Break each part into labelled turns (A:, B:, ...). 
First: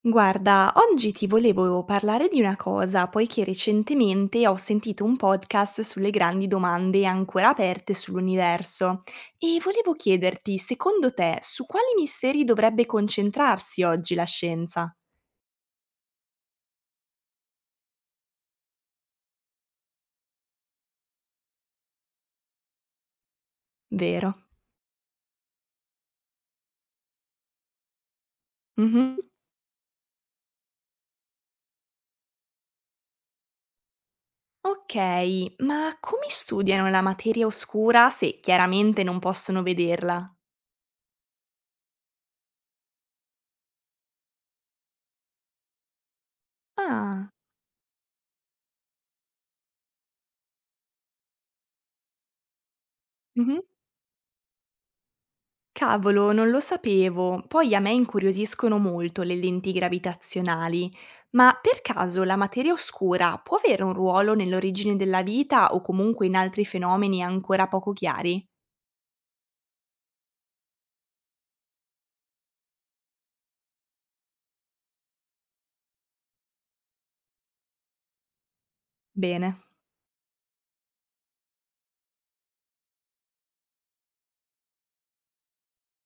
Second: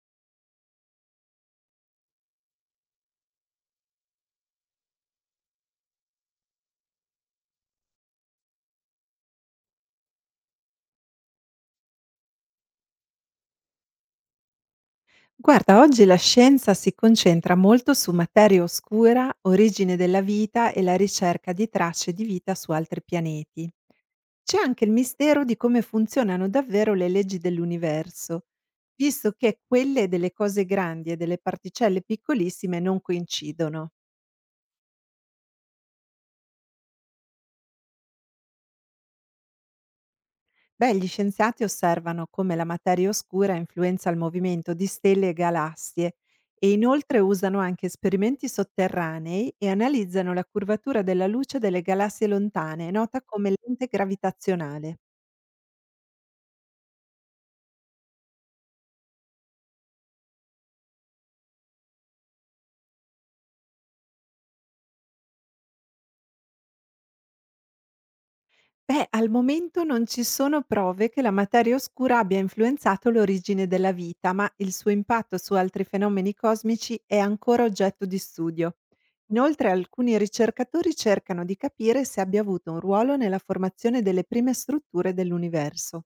A: Guarda, oggi ti volevo parlare di una cosa, poiché recentemente ho sentito un podcast sulle grandi domande ancora aperte sull'universo e volevo chiederti, secondo te, su quali misteri dovrebbe concentrarsi oggi la scienza?
B: Guarda, oggi la scienza si concentra molto su materia oscura, origine della vita e la ricerca di tracce di vita su altri pianeti.
A: Vero.
B: C'è anche il mistero di come funzionano davvero le leggi dell'universo,
A: Mhm.
B: visto che quelle delle cose grandi e delle particelle piccolissime non coincidono.
A: Ok, ma come studiano la materia oscura se chiaramente non possono vederla?
B: Beh, gli scienziati osservano come la materia oscura influenza il movimento di stelle e galassie e inoltre
A: Ah,
B: usano anche esperimenti sotterranei e analizzano la curvatura della luce delle galassie lontane, nota come
A: mhm.
B: lente gravitazionale.
A: Cavolo, non lo sapevo. Poi a me incuriosiscono molto le lenti gravitazionali, ma per caso la materia oscura può avere un ruolo nell'origine della vita o comunque in altri fenomeni ancora poco chiari?
B: Beh, al momento non ci sono prove che la materia oscura abbia influenzato l'origine della vita, ma il suo impatto su altri fenomeni cosmici è ancora oggetto di studio.
A: Bene.
B: Inoltre alcuni ricercatori cercano di capire se abbia avuto un ruolo nella formazione delle prime strutture dell'universo.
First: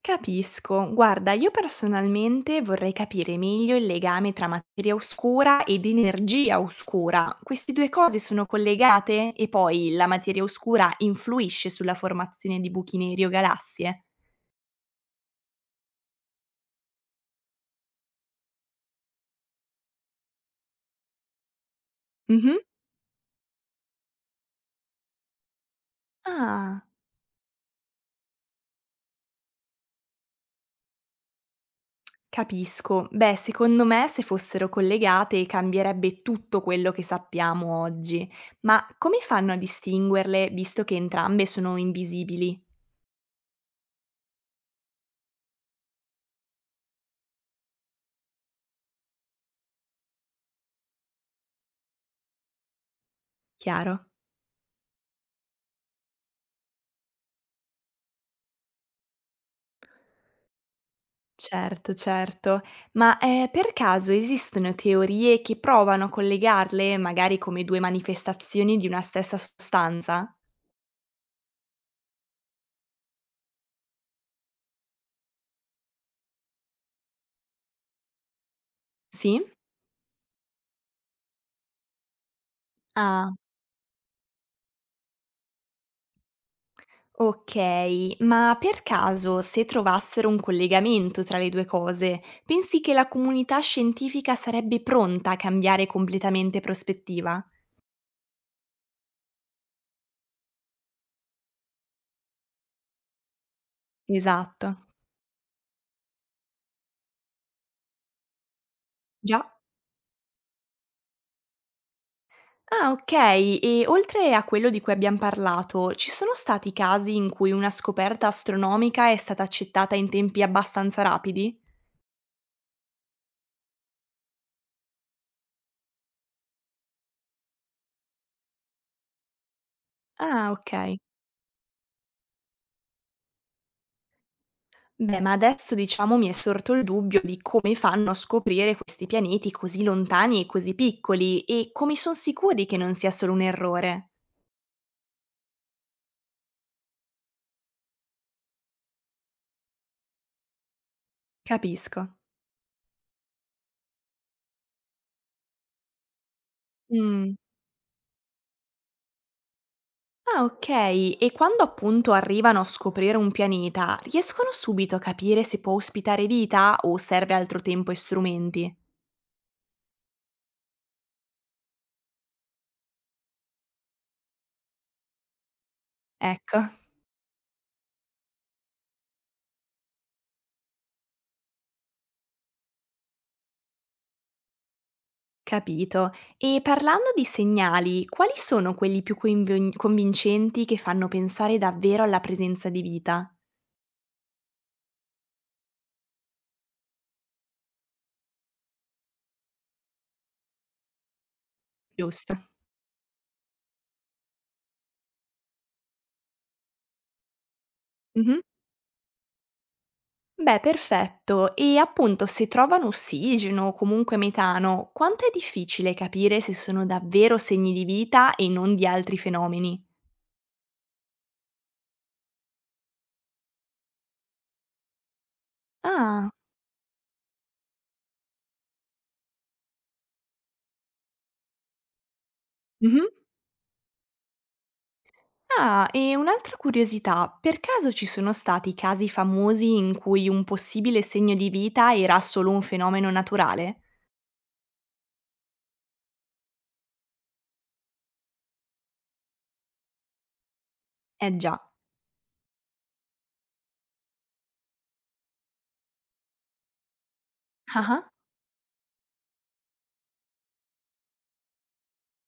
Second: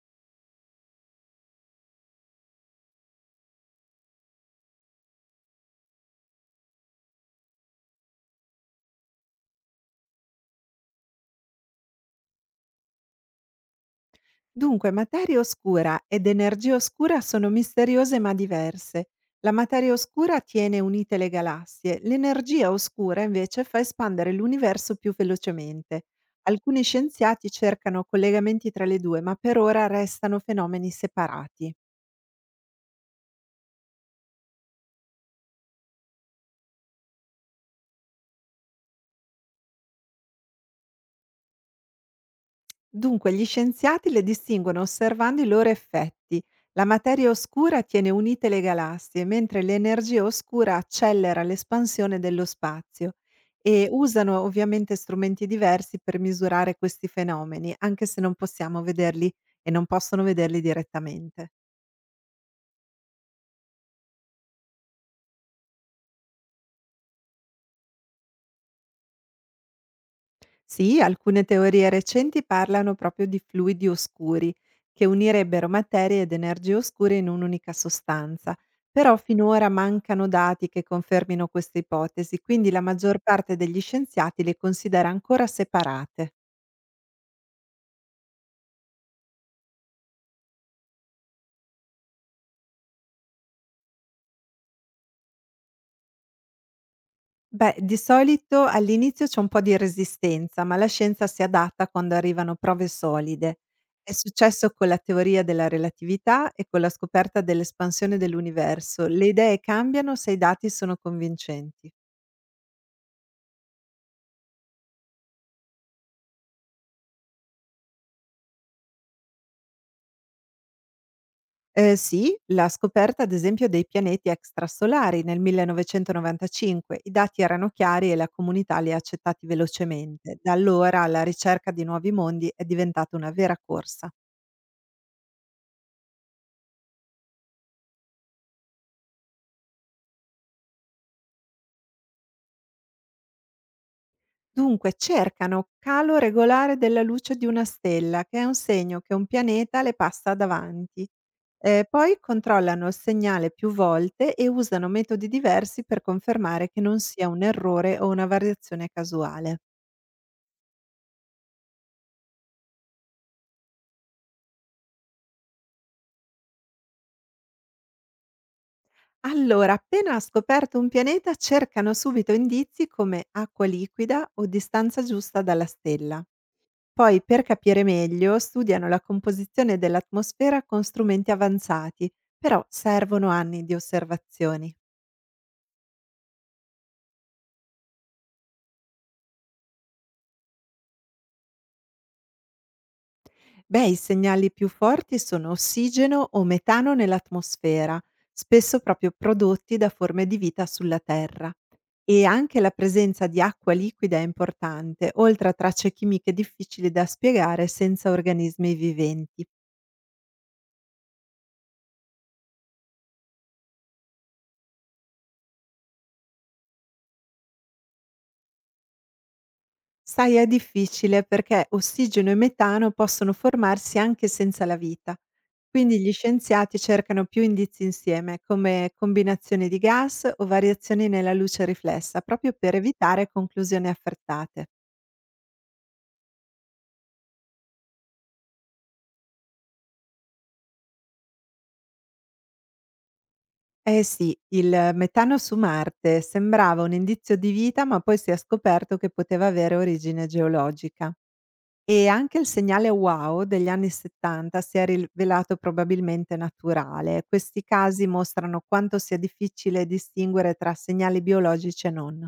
A: Capisco. Guarda, io personalmente vorrei capire meglio il legame tra materia oscura ed energia oscura. Queste due cose sono collegate? E poi la materia oscura influisce sulla formazione di buchi neri o galassie?
B: Dunque, materia oscura ed energia oscura sono misteriose ma diverse. La materia oscura tiene unite le galassie,
A: Mhm.
B: l'energia oscura invece fa espandere l'universo più velocemente. Alcuni
A: Ah.
B: scienziati cercano collegamenti tra le due, ma per ora restano fenomeni separati.
A: Capisco. Beh, secondo me se fossero collegate cambierebbe tutto quello che sappiamo oggi, ma come fanno a distinguerle visto che entrambe sono invisibili?
B: Dunque, gli scienziati le distinguono osservando i loro effetti. La materia oscura tiene unite le galassie, mentre l'energia oscura accelera l'espansione dello spazio e
A: Chiaro?
B: usano ovviamente strumenti diversi per misurare questi fenomeni, anche se non possiamo vederli e non possono vederli direttamente.
A: Certo, certo. Ma per caso esistono teorie che provano a collegarle magari come due manifestazioni di una stessa sostanza?
B: Sì, alcune teorie recenti parlano proprio di fluidi oscuri, che unirebbero materie ed energie oscure in un'unica sostanza, però
A: Sì?
B: finora mancano dati che confermino queste ipotesi, quindi la maggior
A: Ah.
B: parte degli scienziati le considera ancora separate.
A: Okay, ma per caso se trovassero un collegamento tra le 2 cose, pensi che la comunità scientifica sarebbe pronta a cambiare completamente prospettiva?
B: Beh, di solito all'inizio c'è un po' di resistenza, ma la scienza si adatta quando arrivano prove solide. È
A: Esatto.
B: successo con la teoria della relatività e con la scoperta dell'espansione dell'universo. Le
A: Già.
B: idee cambiano se i dati sono convincenti.
A: Ah, okay, e oltre a quello di cui abbiam parlato, ci sono stati casi in cui una scoperta astronomica è stata accettata in tempi abbastanza rapidi?
B: Sì, la scoperta ad esempio dei pianeti extrasolari nel 1995. I dati erano chiari e la comunità li ha accettati velocemente. Da
A: Ah, okay.
B: allora la ricerca di nuovi mondi è diventata una vera corsa.
A: Beh, ma adesso diciamo mi è sorto il dubbio di come fanno a scoprire questi pianeti così lontani e così piccoli e come sono sicuri che non sia solo un errore.
B: Dunque cercano calo regolare della luce di una stella, che è un segno che un pianeta le passa davanti.
A: Capisco.
B: Poi controllano il segnale più volte e usano metodi diversi per confermare che non sia
A: Mm.
B: un errore o una variazione casuale.
A: Ah, ok. E quando appunto arrivano a scoprire un pianeta, riescono subito a capire se può ospitare vita o serve altro tempo e strumenti?
B: Allora, appena ha scoperto un pianeta, cercano subito indizi come acqua liquida o distanza giusta dalla stella.
A: Ecco,
B: Poi, per capire meglio, studiano la composizione dell'atmosfera con strumenti avanzati, però servono anni di osservazioni.
A: capito. E parlando di segnali, quali sono quelli più convincenti che fanno pensare davvero alla presenza di vita?
B: Beh, i segnali più forti sono ossigeno o metano nell'atmosfera, spesso proprio prodotti da forme di vita sulla Terra. E
A: Giusto.
B: anche la presenza di acqua liquida è importante, oltre a tracce chimiche difficili da spiegare senza organismi viventi.
A: Beh, perfetto. E appunto, se trovano ossigeno o comunque metano, quanto è difficile capire se sono davvero segni di vita e non di altri fenomeni?
B: Sai, è difficile perché ossigeno e metano possono formarsi anche senza la vita. Quindi gli
A: Ah,
B: scienziati cercano più indizi insieme, come combinazioni di gas o variazioni nella luce riflessa, proprio per
A: mhm.
B: evitare conclusioni affrettate.
A: Ah, e un'altra curiosità, per caso ci sono stati casi famosi in cui un possibile segno di vita era solo un fenomeno naturale?
B: Eh sì, il metano su Marte sembrava un indizio di vita, ma poi si è scoperto che poteva avere origine geologica.
A: Eh già.
B: E anche il segnale "wow" degli anni '70 si è rivelato probabilmente naturale. Questi
A: Ah
B: casi
A: ah.
B: mostrano quanto sia difficile distinguere tra segnali biologici e non.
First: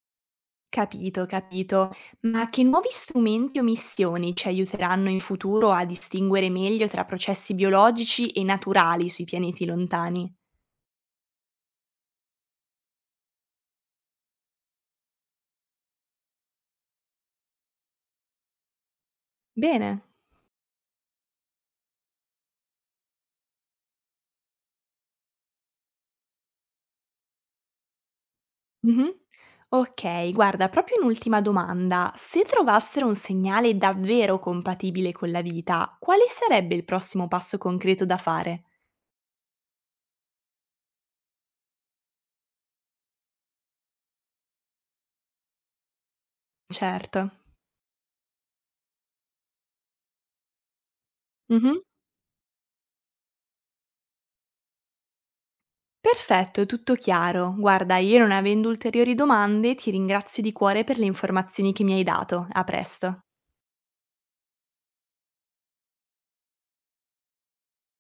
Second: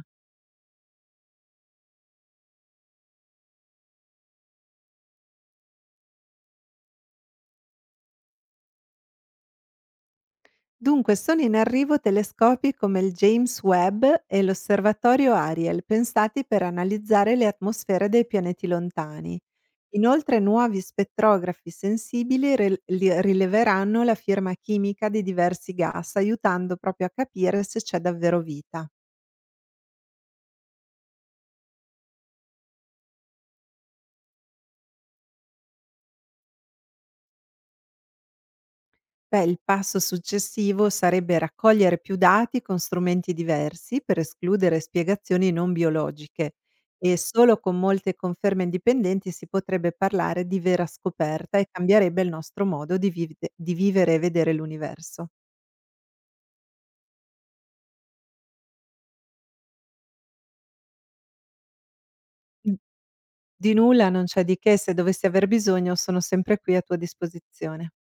A: Capito, capito. Ma che nuovi strumenti o missioni ci aiuteranno in futuro a distinguere meglio tra processi biologici e naturali sui pianeti lontani?
B: Dunque sono in arrivo telescopi come il James Webb e l'osservatorio Ariel, pensati per analizzare le atmosfere dei pianeti lontani.
A: Bene.
B: Inoltre nuovi spettrografi sensibili rileveranno la firma chimica di diversi gas, aiutando proprio a capire se c'è davvero vita.
A: Mhm. Ok, guarda, proprio un'ultima domanda. Se trovassero un segnale davvero compatibile con la vita, quale sarebbe il prossimo passo concreto da fare?
B: Beh, il passo successivo sarebbe raccogliere più dati con strumenti diversi per escludere spiegazioni non biologiche e
A: Certo.
B: solo con molte conferme indipendenti si potrebbe parlare di vera scoperta e
A: Mhm.
B: cambierebbe il nostro modo di, di vivere e vedere l'universo.
A: Perfetto, tutto chiaro. Guarda, io non avendo ulteriori domande, ti ringrazio di cuore per le informazioni che mi hai dato. A presto.
B: Di nulla, non c'è di che, se dovessi aver bisogno sono sempre qui a tua disposizione.